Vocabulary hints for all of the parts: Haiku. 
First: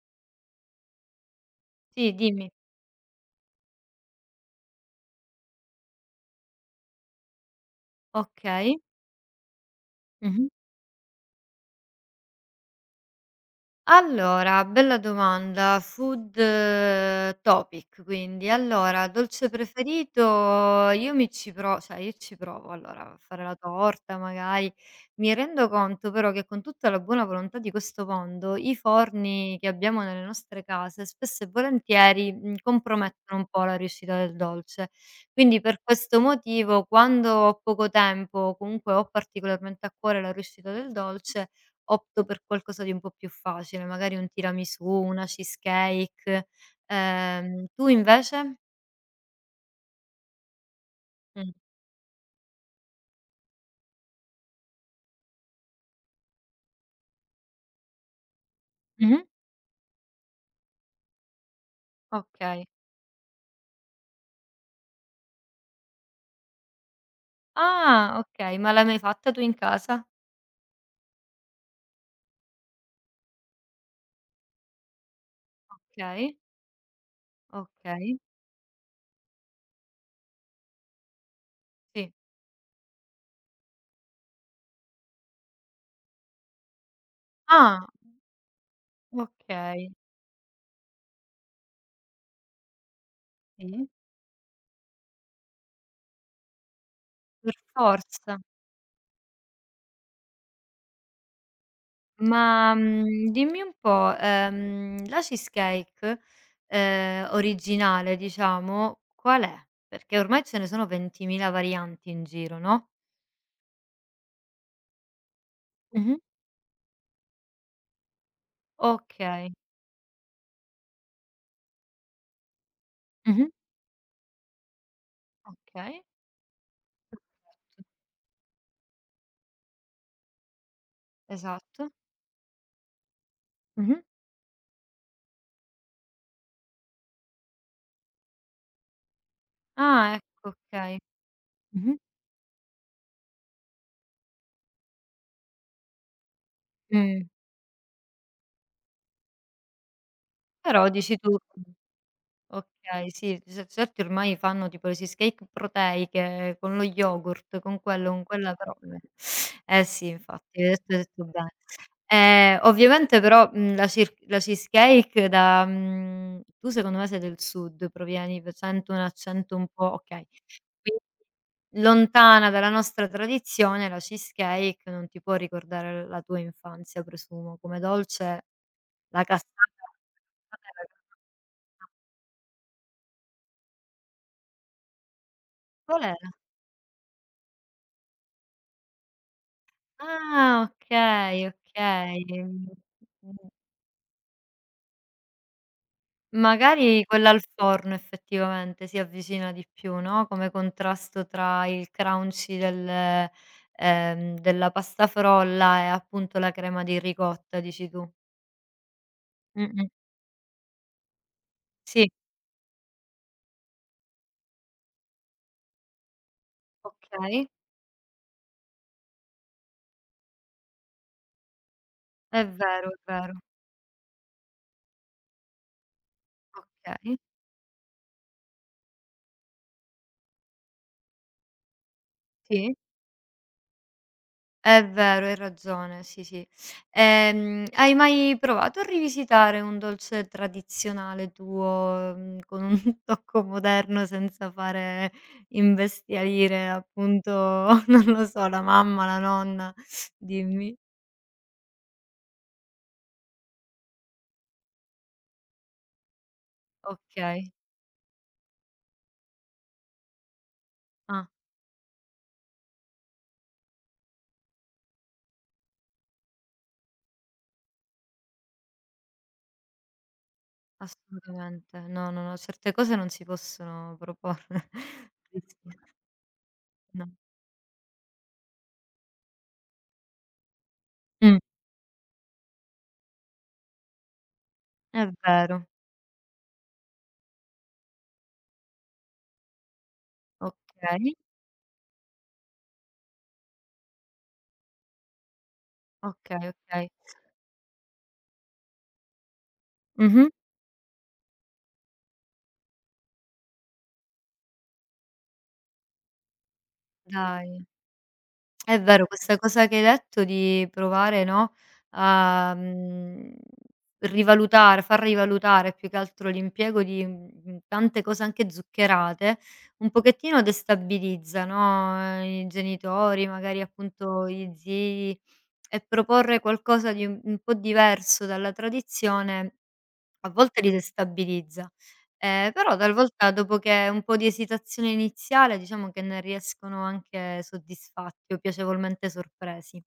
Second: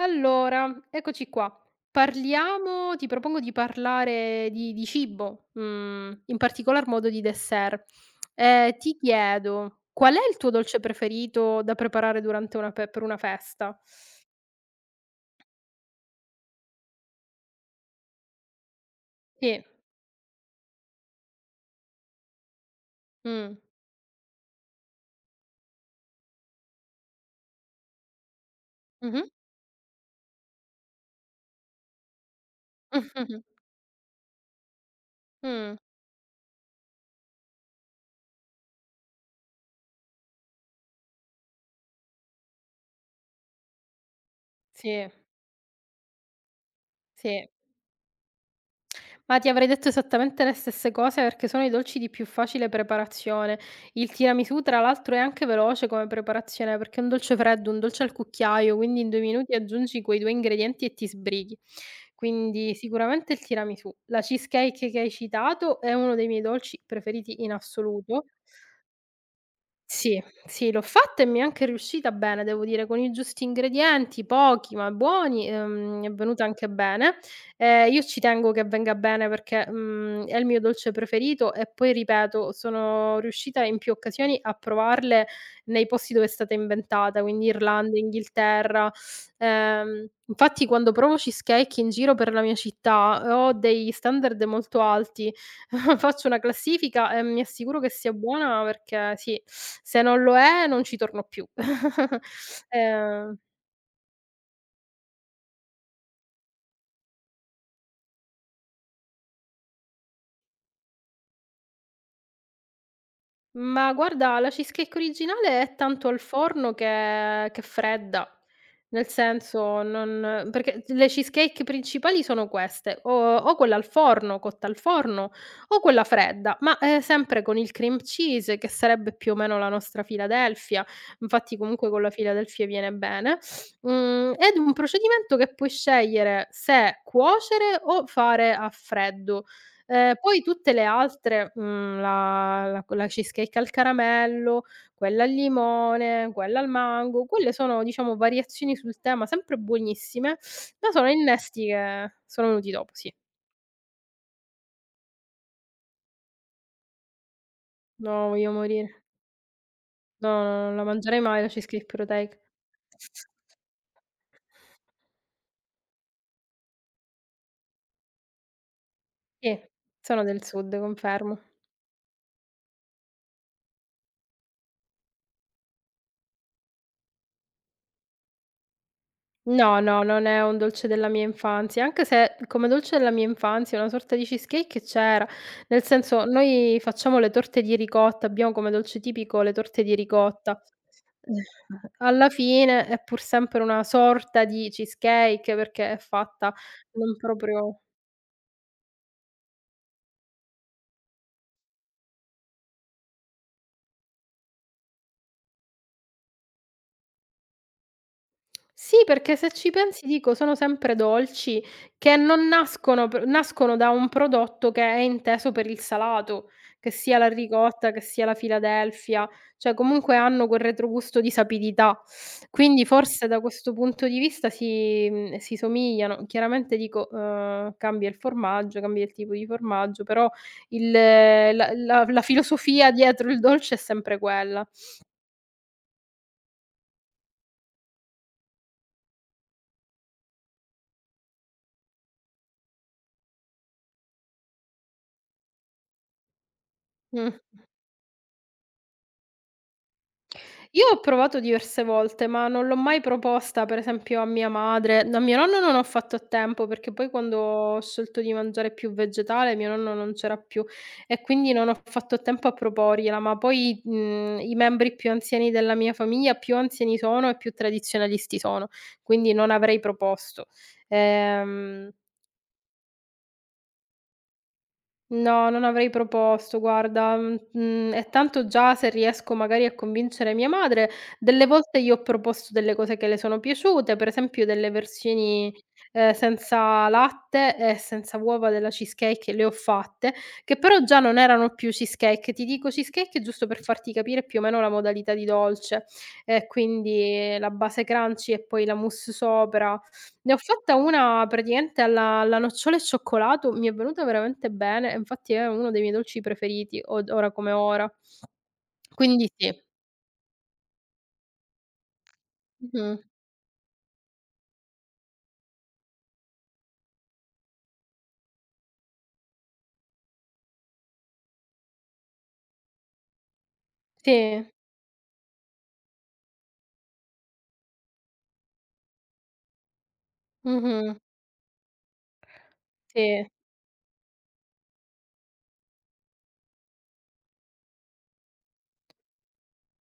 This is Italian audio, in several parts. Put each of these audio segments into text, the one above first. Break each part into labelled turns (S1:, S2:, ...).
S1: Allora, eccoci qua.
S2: Sì, dimmi.
S1: Parliamo ti propongo di parlare di cibo, mhmm, in particolar modo di dessert. Ehm,
S2: Okay.
S1: ti chiedo: qual è il
S2: Mh-mh.
S1: tuo dolce preferito da preparare durante una pe per una festa?
S2: Allora, bella domanda. Food topic quindi. Allora, dolce
S1: Sì.
S2: preferito, io mi ci pro cioè io ci provo allora a fare
S1: Mh.
S2: la torta magari. Mi rendo conto però che, con tutta la buona volontà di questo mondo, i
S1: Mh-mh.
S2: forni che abbiamo nelle nostre case spesso e volentieri, compromettono
S1: Mh-mh.
S2: un po' la riuscita del dolce. Quindi,
S1: Mh.
S2: per questo motivo, quando ho poco tempo o comunque ho particolarmente a cuore la riuscita del dolce, opto per qualcosa di un po' più facile, magari un tiramisù,
S1: Sì,
S2: una cheesecake.
S1: sì.
S2: Tu invece?
S1: Ma ti avrei detto esattamente le stesse cose perché
S2: Mh.
S1: sono i dolci di più facile preparazione. Il tiramisù, tra l'altro, è anche veloce come preparazione perché è un dolce freddo, un dolce al cucchiaio, quindi in 2
S2: Mh-mh.
S1: minuti aggiungi quei 2 ingredienti e ti sbrighi.
S2: Okay.
S1: Quindi sicuramente il tiramisù. La cheesecake che hai citato è uno dei miei dolci preferiti in
S2: Ah,
S1: assoluto.
S2: okay, ma l'hai mai fatta tu in casa?
S1: Sì, sì, l'ho fatta e mi è anche riuscita bene, devo dire, con i giusti ingredienti, pochi ma buoni, mi è
S2: Okay,
S1: venuta anche bene. Io
S2: okay,
S1: ci tengo che venga bene perché mhmm, è il mio dolce preferito e poi
S2: sì.
S1: ripeto, sono riuscita in più occasioni a provarle nei posti dove è stata inventata, quindi
S2: Ah,
S1: Irlanda, Inghilterra.
S2: okay,
S1: Infatti quando provo cheesecake in giro per la mia città, ho
S2: sì,
S1: degli standard molto alti. Faccio una classifica e mi
S2: per
S1: assicuro che sia
S2: forza.
S1: buona perché sì, se non lo è non ci torno più.
S2: Ma,
S1: Ehm
S2: dimmi un po', la cheesecake, originale diciamo, qual è? Perché ormai ce ne sono 20.000 varianti in giro, no?
S1: Ma guarda, la cheesecake originale è tanto
S2: Mh-mh.
S1: al forno che fredda. Nel
S2: Okay.
S1: senso non perché le cheesecake principali sono queste, o
S2: Mh-mh.
S1: o quella al forno, cotta al forno, o
S2: Okay.
S1: quella fredda, ma
S2: Esatto.
S1: sempre con il cream cheese, che sarebbe più o meno la nostra Philadelphia. Infatti comunque
S2: Esatto.
S1: con la Philadelphia viene bene,
S2: Mh-mh.
S1: mhmm, ed un procedimento che puoi scegliere se cuocere o fare a freddo. Ehm,
S2: Ah,
S1: poi
S2: ecco,
S1: tutte le
S2: okay.
S1: altre,
S2: Mh-mh.
S1: mhmm, la cheesecake al caramello, quella al limone, quella al mango,
S2: Mh.
S1: quelle sono diciamo variazioni sul tema sempre buonissime,
S2: Però
S1: ma sono
S2: dici tu. Mh,
S1: innesti che sono venuti dopo,
S2: okay,
S1: sì.
S2: sì, ce certi ormai fanno tipo le cheesecake proteiche con lo yogurt, con quello, con
S1: No, voglio
S2: quella, però
S1: morire.
S2: eh sì,
S1: No, no,
S2: infatti, hai
S1: non la
S2: detto hai
S1: mangerei
S2: detto
S1: mai la
S2: bene.
S1: cheesecake proteica.
S2: Ovviamente però, la cheesecake da tu, secondo me, sei del sud, provieni, p sento un accento
S1: Sì,
S2: un po',
S1: sono
S2: okay.
S1: del sud,
S2: Qui
S1: confermo.
S2: Lontana dalla nostra tradizione, la cheesecake non ti può ricordare la tua infanzia, presumo. Come dolce, la cassata.
S1: No, no, non è un dolce della mia infanzia, anche se come dolce della mia infanzia una sorta di cheesecake c'era. Nel
S2: Qual
S1: senso,
S2: era?
S1: noi facciamo le torte di ricotta, abbiamo come dolce tipico le torte di ricotta.
S2: Ah, okay, okay.
S1: Alla fine è pur
S2: Mhmm,
S1: sempre una sorta di cheesecake perché è fatta
S2: Magari
S1: non
S2: quella al
S1: proprio.
S2: forno effettivamente si avvicina di più, no, come contrasto tra il crunchy della pasta frolla e appunto la crema di ricotta, dici tu.
S1: Sì, perché se ci
S2: Mh-mh.
S1: pensi, dico, sono sempre dolci
S2: Sì,
S1: che non nascono da un prodotto che è inteso per il salato, che sia la
S2: okay.
S1: ricotta, che sia la Philadelphia, cioè comunque hanno quel retrogusto di sapidità.
S2: È
S1: Quindi
S2: vero, è
S1: forse
S2: vero.
S1: da questo punto di vista si mhmm, si somigliano. Chiaramente dico,
S2: Okay,
S1: cambia il formaggio, cambia il tipo di formaggio, però il la la la
S2: sì,
S1: filosofia dietro il dolce è sempre quella.
S2: è vero, hai ragione, sì, sì. Hai mai provato a rivisitare un dolce tradizionale tuo, con un tocco moderno senza fare imbestialire, appunto,
S1: Mh.
S2: non lo so, la mamma, la nonna? Dimmi.
S1: Io ho provato diverse volte, ma non l'ho mai proposta, per esempio, a mia madre. No, a mio nonno non ho fatto a tempo, perché poi quando
S2: Okay.
S1: ho scelto di mangiare più vegetale, mio nonno non c'era più e
S2: Ah,
S1: quindi non ho fatto a tempo a proporgliela, ma poi, mhmm, i membri più anziani della mia famiglia, più anziani sono e più tradizionalisti sono, quindi non avrei proposto.
S2: assolutamente.
S1: Ehm
S2: No, no, no, certe cose non si possono proporre. Sì,
S1: No,
S2: sì,
S1: non avrei proposto,
S2: no.
S1: guarda, mhmm, mhmm, e tanto già se riesco magari a convincere mia madre,
S2: Mh,
S1: delle volte gli ho proposto delle cose che le sono piaciute, per esempio delle
S2: è
S1: versioni
S2: vero.
S1: senza latte e senza uova della cheesecake le ho fatte, che però già
S2: Okay,
S1: non erano più cheesecake. Ti dico cheesecake giusto per farti capire più o meno la modalità di dolce,
S2: okay,
S1: e
S2: okay.
S1: quindi la base crunchy e poi la mousse sopra.
S2: Mh-mh.
S1: Ne ho fatta una praticamente alla nocciola e cioccolato, mi è venuta veramente bene, e infatti è uno dei miei dolci preferiti, od ora come
S2: Dai,
S1: ora.
S2: è vero
S1: Quindi
S2: questa
S1: sì.
S2: cosa che hai detto, di provare, no, a,
S1: Mh-mh.
S2: mhmm, rivalutare, far rivalutare più che altro l'impiego di, tante cose anche zuccherate. Un pochettino destabilizza, no, i genitori, magari appunto
S1: Sì.
S2: gli zii, e proporre qualcosa di un po' diverso dalla tradizione a volte li
S1: Mh-mh.
S2: destabilizza. Però
S1: Sì.
S2: talvolta, dopo che un po' di esitazione iniziale, diciamo che ne riescono anche soddisfatti o piacevolmente sorpresi.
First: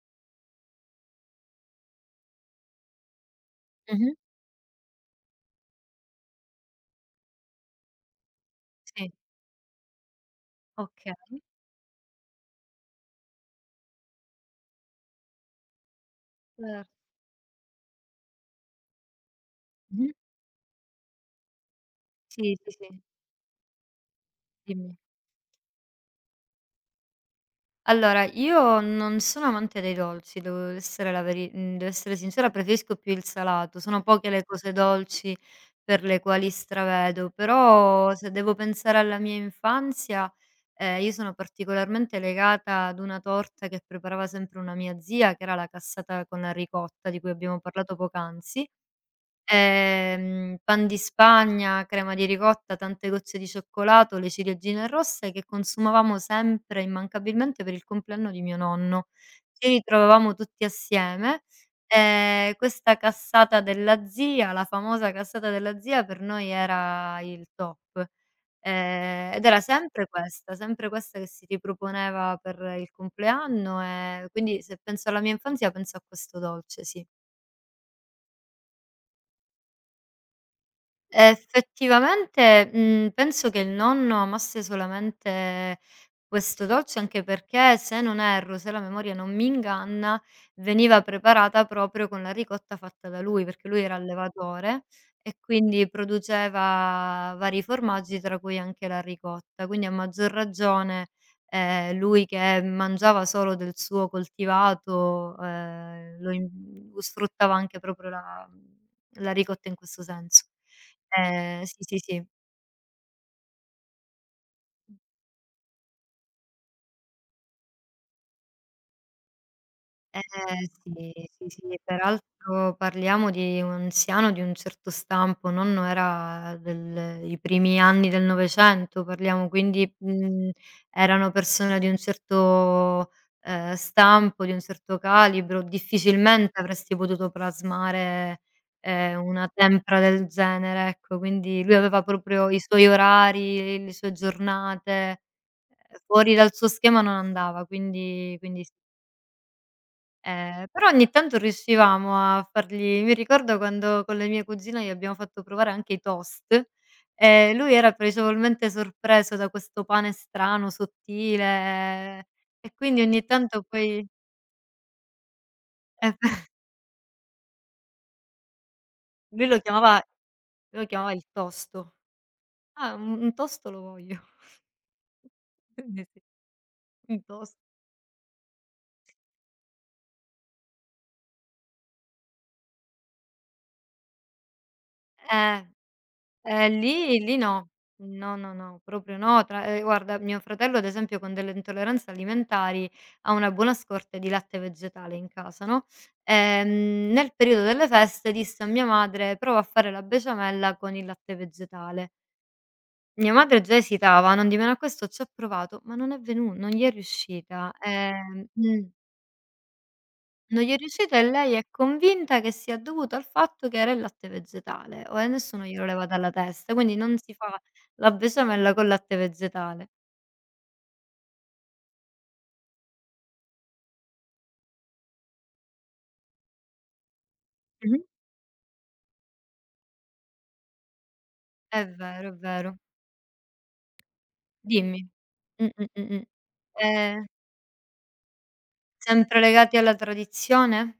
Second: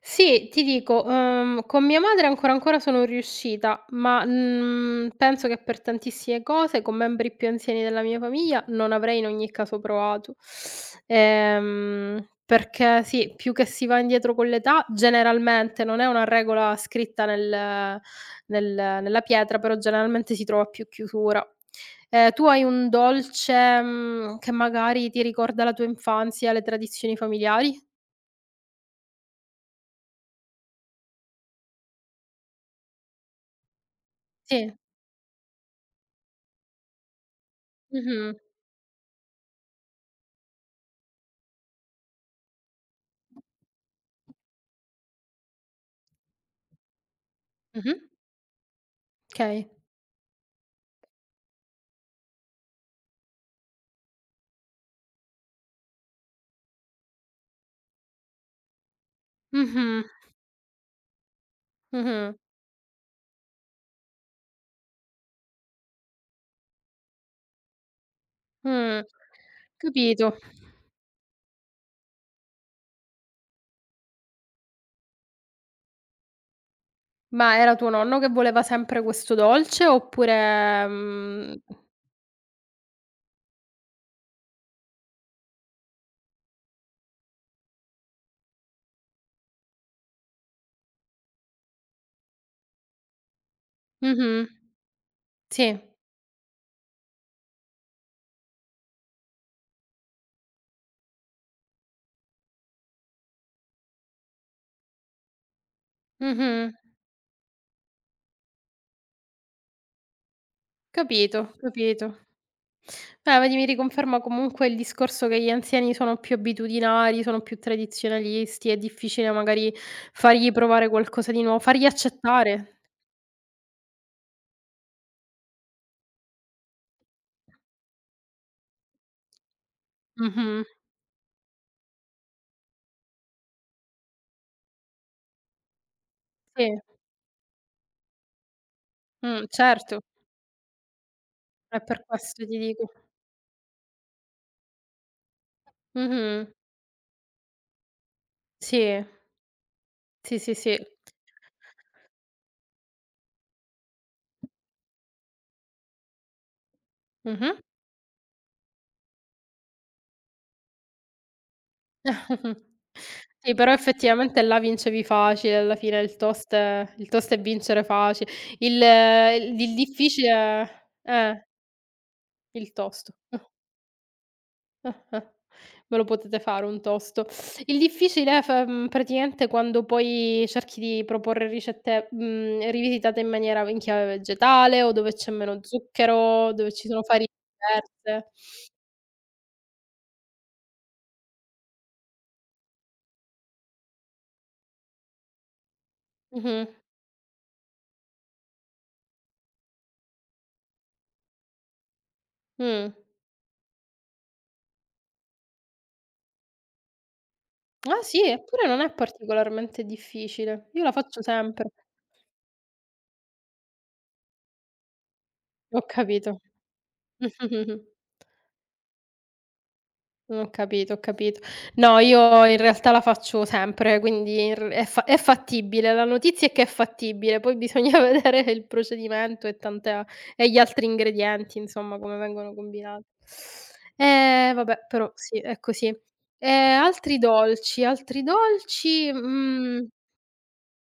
S1: Sì, ti dico, con mia madre ancora sono riuscita,
S2: Mh-mh.
S1: ma mhmm, penso che per tantissime cose con membri più anziani della mia famiglia non
S2: Sì,
S1: avrei in ogni caso provato.
S2: okay.
S1: Perché sì, più che si va indietro con l'età, generalmente non è una regola
S2: Cer
S1: scritta nel nel nella pietra, però
S2: Mh-mh.
S1: generalmente si trova più chiusura. Tu
S2: Sì,
S1: hai
S2: sì, sì,
S1: un dolce mhmm, che
S2: dimmi.
S1: magari ti ricorda la tua infanzia, le tradizioni familiari?
S2: Allora, io non sono amante dei dolci, devo essere devo essere sincera, preferisco più il salato. Sono poche le cose
S1: Sì.
S2: dolci per le quali stravedo, però, se
S1: Mh-mh.
S2: devo pensare alla mia infanzia, io sono particolarmente legata ad una torta che preparava sempre una mia zia, che era la cassata con la ricotta, di cui abbiamo parlato
S1: Mh-mh.
S2: poc'anzi.
S1: Okay.
S2: Pan di Spagna, crema di ricotta, tante gocce di cioccolato, le ciliegine rosse, che consumavamo sempre immancabilmente per il compleanno di mio nonno. Ci
S1: Mh-mh,
S2: ritrovavamo tutti assieme,
S1: mh-mh,
S2: questa cassata della zia, la famosa cassata della zia, per noi era il top.
S1: mh.
S2: Ed era
S1: Capito.
S2: sempre questa che si riproponeva per il compleanno, quindi se penso alla mia infanzia penso a questo dolce, sì.
S1: Ma era tuo nonno che voleva sempre questo dolce oppure? Mhmm
S2: Effettivamente, penso che il nonno amasse solamente questo dolce, anche perché, se non erro, se la memoria non mi inganna, veniva preparata proprio con la ricotta fatta da lui, perché lui era
S1: mh-mh,
S2: allevatore e
S1: sì.
S2: quindi produceva vari formaggi, tra cui anche la ricotta. Quindi a maggior ragione, lui, che mangiava solo del suo coltivato, lo in
S1: Mh-mh.
S2: sfruttava anche proprio la ricotta in questo senso.
S1: Capito,
S2: Sì, sì,
S1: capito.
S2: sì.
S1: Beh, vedi, mi riconferma comunque il discorso che gli anziani sono più abitudinari, sono più tradizionalisti, è difficile magari fargli
S2: Eh,
S1: provare
S2: sì,
S1: qualcosa di
S2: sì,
S1: nuovo,
S2: sì,
S1: fargli accettare.
S2: peraltro parliamo di un anziano di un certo stampo. Nonno era del i primi anni del '900, parliamo, quindi,
S1: Mh-mh.
S2: erano persone di un certo, stampo, di un certo calibro. Difficilmente
S1: Sì.
S2: avresti potuto plasmare, una
S1: Certo.
S2: tempra del genere, ecco. Quindi lui
S1: È
S2: aveva
S1: per questo
S2: proprio
S1: ti
S2: i suoi
S1: dico.
S2: orari, le sue giornate, fuori
S1: Mh-mh.
S2: dal suo schema non andava, quindi.
S1: Sì. Sì, sì,
S2: Ehm,
S1: sì.
S2: però ogni tanto riuscivamo a fargli mi ricordo quando, con le mie cugine, gli abbiamo fatto provare anche i toast,
S1: Mh-mh.
S2: lui era piacevolmente sorpreso da questo pane strano, sottile, e quindi ogni
S1: Sì,
S2: tanto
S1: però
S2: poi
S1: effettivamente là vincevi facile, alla fine
S2: eh,
S1: il toast il toast è vincere faci
S2: lui lo
S1: il
S2: chiamava lui lo
S1: difficile
S2: chiamava il tosto.
S1: il
S2: "Ah,
S1: toast.
S2: un tosto lo voglio."
S1: Eh, ve lo
S2: Quindi sì,
S1: potete fare un
S2: un toast.
S1: toast. Il difficile f mhmm, praticamente quando poi cerchi di proporre ricette mhmm, rivisitate in maniera in chiave vegetale o dove c'è meno
S2: Eh.
S1: zucchero, dove ci sono
S2: Lì
S1: farine
S2: lì no.
S1: diverse.
S2: No, no, no, proprio no. Tra Guarda, mio fratello, ad esempio, con delle intolleranze alimentari, ha una buona scorta di latte vegetale in casa, no,
S1: Mh-mh.
S2: nel periodo delle feste disse a mia madre: "Prova a fare la besciamella con il latte vegetale".
S1: Mh.
S2: Mia madre già esitava, non di meno a questo ci ha provato, ma non gli è riuscita.
S1: Ah sì? Eppure non è particolarmente
S2: Non
S1: difficile.
S2: gli è
S1: Io la
S2: riuscito
S1: faccio
S2: e lei è
S1: sempre.
S2: convinta che sia dovuto al fatto che era il latte vegetale, o e nessuno
S1: Ho
S2: glielo leva dalla
S1: capito.
S2: testa, quindi non si fa la besciamella col latte vegetale.
S1: Ho capito, ho capito. No, io in realtà la faccio sempre, quindi in r è fa è fattibile. La notizia è che è fattibile, poi bisogna
S2: Mh-mh.
S1: vedere il procedimento e tanta e gli altri ingredienti,
S2: È
S1: insomma, come
S2: vero, è
S1: vengono
S2: vero.
S1: combinati. Vabbè,
S2: Dimmi.
S1: però sì, è
S2: Mh, mh,
S1: così.
S2: mh, mh.
S1: Altri
S2: Ehm,
S1: dolci, altri dolci.
S2: sempre legati
S1: Mhmm
S2: alla tradizione?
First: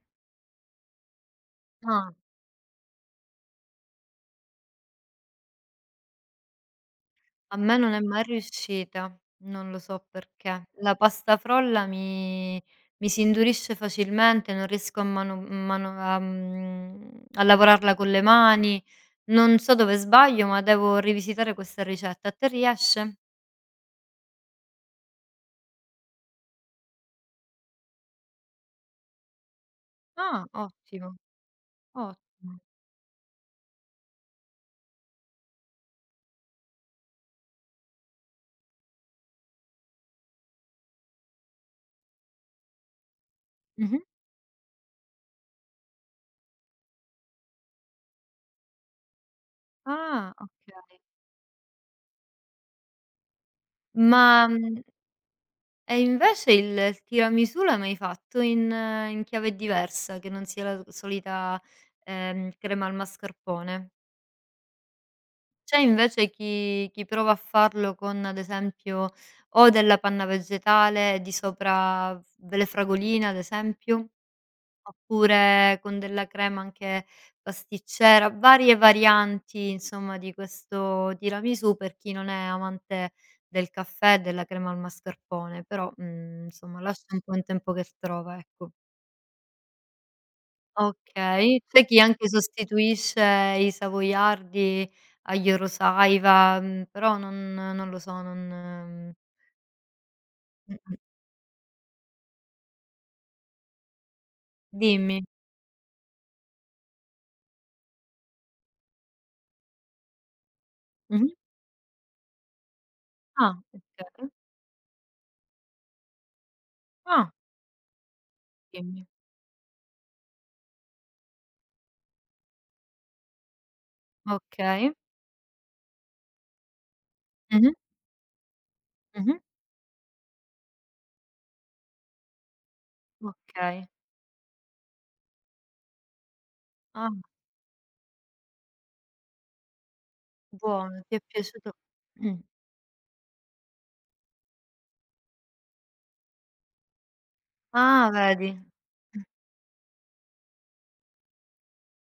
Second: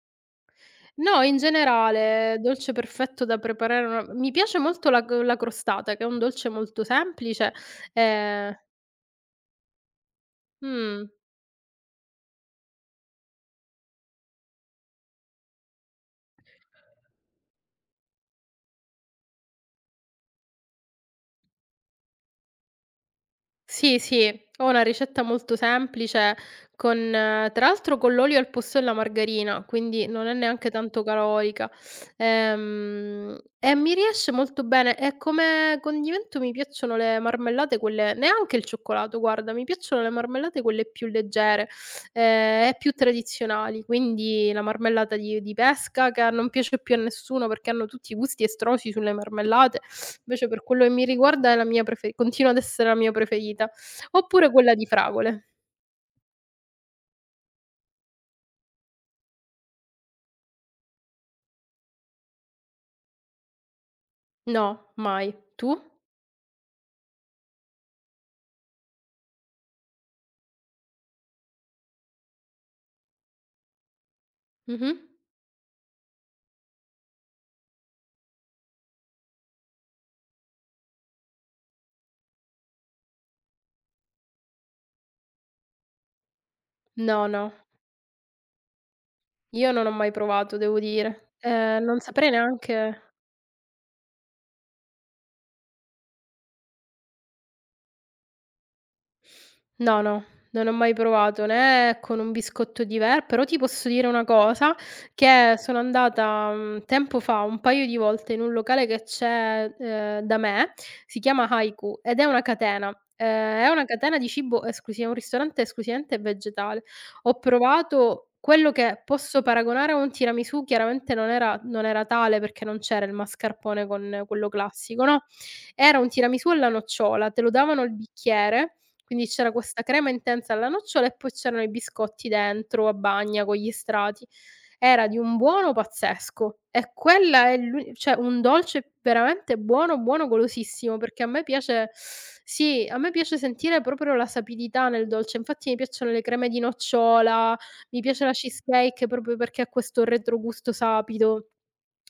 S1: No, in
S2: Ah.
S1: generale, dolce perfetto da preparare, una mi piace molto la crostata, che è un dolce molto semplice.
S2: A me non è mai
S1: ehm
S2: riuscita, non lo so perché. La
S1: mh.
S2: pasta frolla mi si indurisce facilmente, non riesco a mano mano a lavorarla con le mani. Non so dove sbaglio, ma devo rivisitare questa ricetta. A te riesce?
S1: Sì, sì, ho una ricetta molto semplice con tra l'altro con l'olio al posto della margarina, quindi non è
S2: Ah,
S1: neanche tanto
S2: ottimo,
S1: calorica.
S2: ottimo.
S1: E mi riesce molto bene e come condimento mi piacciono le marmellate, quelle neanche il cioccolato, guarda, mi piacciono le marmellate quelle più leggere, e più tradizionali,
S2: Mh-mh.
S1: quindi la marmellata di pesca, che non piace più a nessuno perché hanno tutti i gusti estrosi sulle marmellate.
S2: Ah,
S1: Invece per quello che
S2: okay.
S1: mi riguarda è la mia prefe continua ad essere la mia preferita.
S2: Ma,
S1: Oppure quella di fragole.
S2: e invece il tiramisù l'hai mai fatto in chiave diversa, che non sia la solita, crema al mascarpone?
S1: No, mai.
S2: C'è
S1: Tu?
S2: invece chi prova a farlo con, ad esempio, o della panna vegetale, e di sopra f delle fragoline, ad esempio,
S1: Mh-mh.
S2: oppure con della crema anche pasticcera, varie varianti, insomma, di questo tiramisù, per chi non è amante del caffè e della crema al mascarpone, però, insomma, lascia un
S1: No,
S2: po' in
S1: no,
S2: tempo che trova, ecco.
S1: io non ho mai provato, devo dire.
S2: Okay. C'è chi
S1: Non
S2: anche
S1: saprei neanche.
S2: sostituisce i savoiardi agli Eurosaiva, però non lo so, non
S1: No, no, non ho mai
S2: mh-mh.
S1: provato né con un biscotto diver però ti posso dire una cosa,
S2: Dimmi.
S1: che sono andata mhmm, tempo fa, un paio di volte in un locale che c'è da me, si
S2: Mh-mh.
S1: chiama Haiku ed è una catena.
S2: Ah,
S1: È una catena di
S2: okay.
S1: cibo esclusi è un ristorante esclusivamente vegetale.
S2: Ah,
S1: Ho provato quello che
S2: dimmi.
S1: posso paragonare a un tiramisù, chiaramente non era tale perché non c'era il mascarpone con quello
S2: Okay.
S1: classico, no, era un tiramisù alla nocciola, te lo
S2: Mh-mh,
S1: davano il bicchiere, quindi
S2: mh-mh.
S1: c'era questa crema intensa alla nocciola e poi c'erano i biscotti dentro a bagna con gli
S2: Okay.
S1: strati. Era di un buono pazzesco e
S2: Ah,
S1: quella è l'u cioè un dolce veramente buono, buono, golosissimo,
S2: buono, ti è
S1: perché a me
S2: piaciuto.
S1: piace
S2: Mh.
S1: sì, a me piace sentire proprio la sapidità nel dolce. Infatti mi piacciono le creme di nocciola, mi
S2: Ah,
S1: piace la
S2: vedi.
S1: cheesecake
S2: Mh.
S1: proprio perché ha questo retrogusto sapido.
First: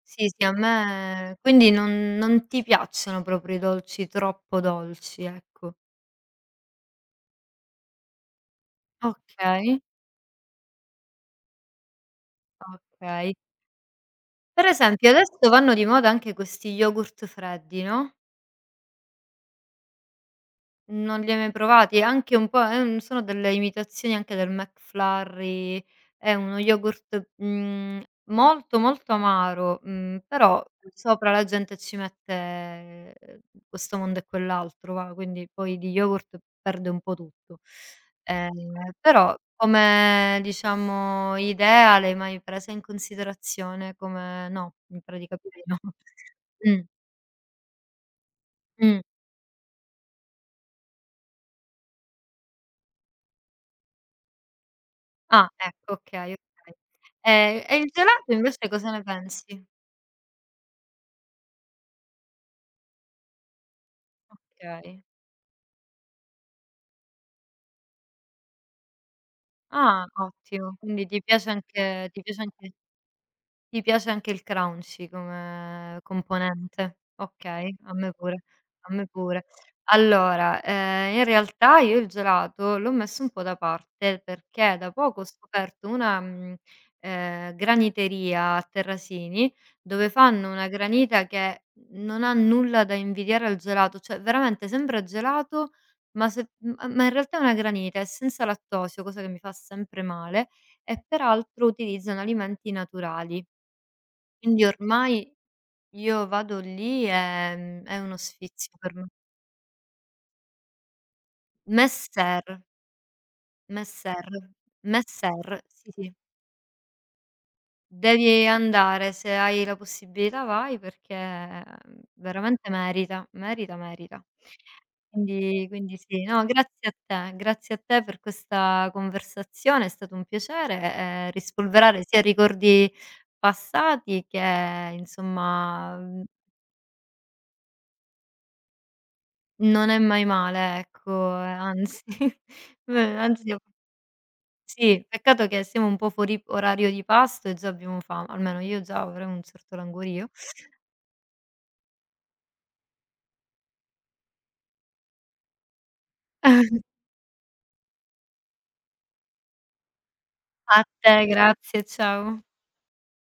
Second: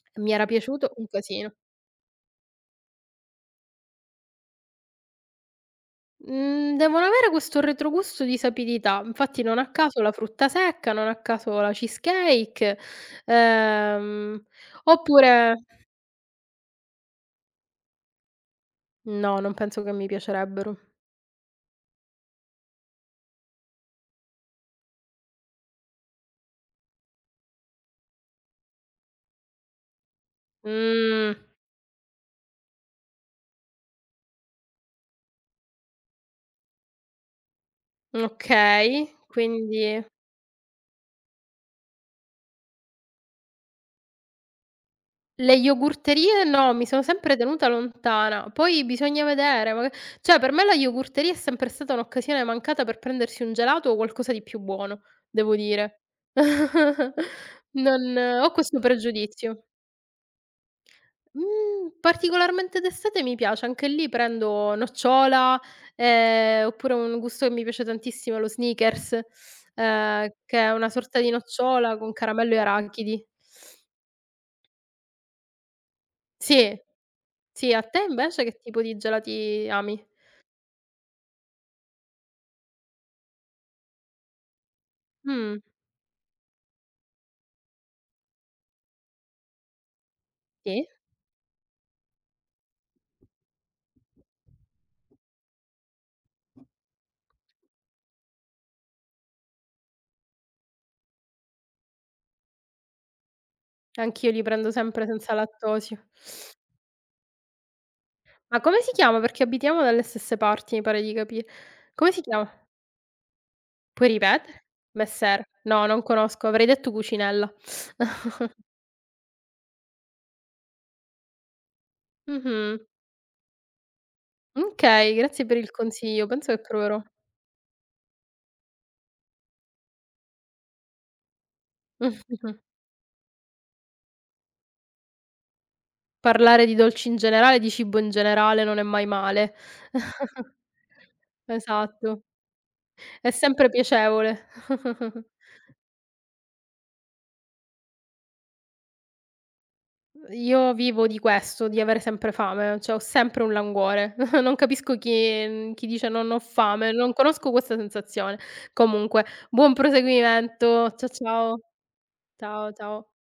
S2: Sì,
S1: Mi
S2: sì,
S1: era
S2: a
S1: piaciuto un
S2: me
S1: casino.
S2: quindi, non ti piacciono proprio i dolci troppo dolci, ecco.
S1: Mhmm, devono avere questo retrogusto di sapidità. Infatti non a
S2: Okay,
S1: caso la frutta secca, non a caso la cheesecake,
S2: okay.
S1: ehm,
S2: Per esempio, adesso
S1: oppure
S2: vanno di moda anche questi yogurt freddi, no,
S1: no, non penso che mi piacerebbero.
S2: non li hai mai provati? Anche un po', è un sono delle imitazioni anche del McFlurry, è uno yogurt, molto, molto amaro, però sopra
S1: Mh,
S2: la gente ci mette, questo mondo e quell'altro, va, quindi poi di yogurt perde un po' tutto. Ehm,
S1: okay,
S2: però
S1: quindi
S2: come, diciamo, idea, l'hai mai presa in considerazione come, no, mi pare di
S1: le
S2: capire di no.
S1: yogurterie no,
S2: Mh.
S1: mi sono sempre tenuta lontana. Poi
S2: Mh.
S1: bisogna vedere, maga cioè per me la yogurteria è sempre stata un'occasione mancata per prendersi un gelato o qualcosa di più buono,
S2: Ah,
S1: devo
S2: ecco,
S1: dire.
S2: okay, okay. E il
S1: Non
S2: gelato
S1: ho
S2: invece
S1: questo
S2: cosa ne
S1: pregiudizio.
S2: pensi?
S1: Mhmm, particolarmente d'estate mi piace, anche lì prendo
S2: Okay.
S1: nocciola, oppure un gusto che mi piace tantissimo è lo Snickers,
S2: Ah,
S1: che è
S2: ottimo.
S1: una
S2: Quindi
S1: sorta
S2: ti
S1: di
S2: piace
S1: nocciola
S2: anche,
S1: con caramello e arachidi.
S2: ti piace anche il crunchy come
S1: Sì,
S2: componente?
S1: sì,
S2: Okay,
S1: a
S2: a
S1: te
S2: me
S1: invece
S2: pure,
S1: che tipo
S2: a
S1: di
S2: me pure.
S1: gelati ami?
S2: Allora, in realtà io il gelato l'ho messo un po' da parte, perché da poco ho
S1: Mh,
S2: scoperto una, graniteria a Terrasini, dove fanno una
S1: sì,
S2: granita che non ha nulla da invidiare al gelato, cioè veramente sembra gelato, ma se m ma in realtà è una granita, è senza lattosio, cosa che mi fa sempre male, e peraltro utilizzano alimenti naturali.
S1: anch'io li
S2: Quindi
S1: prendo sempre
S2: ormai
S1: senza lattosio.
S2: io vado lì, è uno
S1: Ma
S2: sfizio
S1: come si
S2: per me.
S1: chiama? Perché abitiamo dalle stesse parti, mi pare di capi come si
S2: Messer,
S1: chiama? Puoi
S2: messer,
S1: ripetere? Messer.
S2: messer,
S1: No,
S2: sì,
S1: non
S2: sì.
S1: conosco, avrei detto Cucinella.
S2: Devi andare, se hai la possibilità vai, perché, veramente
S1: Mh-mh.
S2: merita, merita, merita.
S1: Okay, grazie per
S2: Quindi
S1: il
S2: quindi sì,
S1: consiglio,
S2: no,
S1: penso che proverò.
S2: grazie a te per questa conversazione, è stato un piacere, rispolverare sia
S1: Mh-mh.
S2: ricordi passati che, insomma, mhmm
S1: Parlare di dolci in generale, di cibo in generale non è mai male.
S2: non è mai male, ecco, anzi,
S1: Esatto,
S2: beh,
S1: è
S2: anzi io,
S1: sempre piacevole.
S2: sì, peccato che siamo un po' fuori orario di pasto e già abbiamo fame, almeno io già avrei un certo languorio.
S1: Io vivo di questo, di avere sempre fame, cioè ho sempre un languore. Non capisco chi mhmm, chi dice: "Non ho fame", non conosco questa sensazione. Comunque, buon
S2: A
S1: proseguimento.
S2: te,
S1: Ciao.
S2: grazie, ciao.
S1: Ciao, ciao.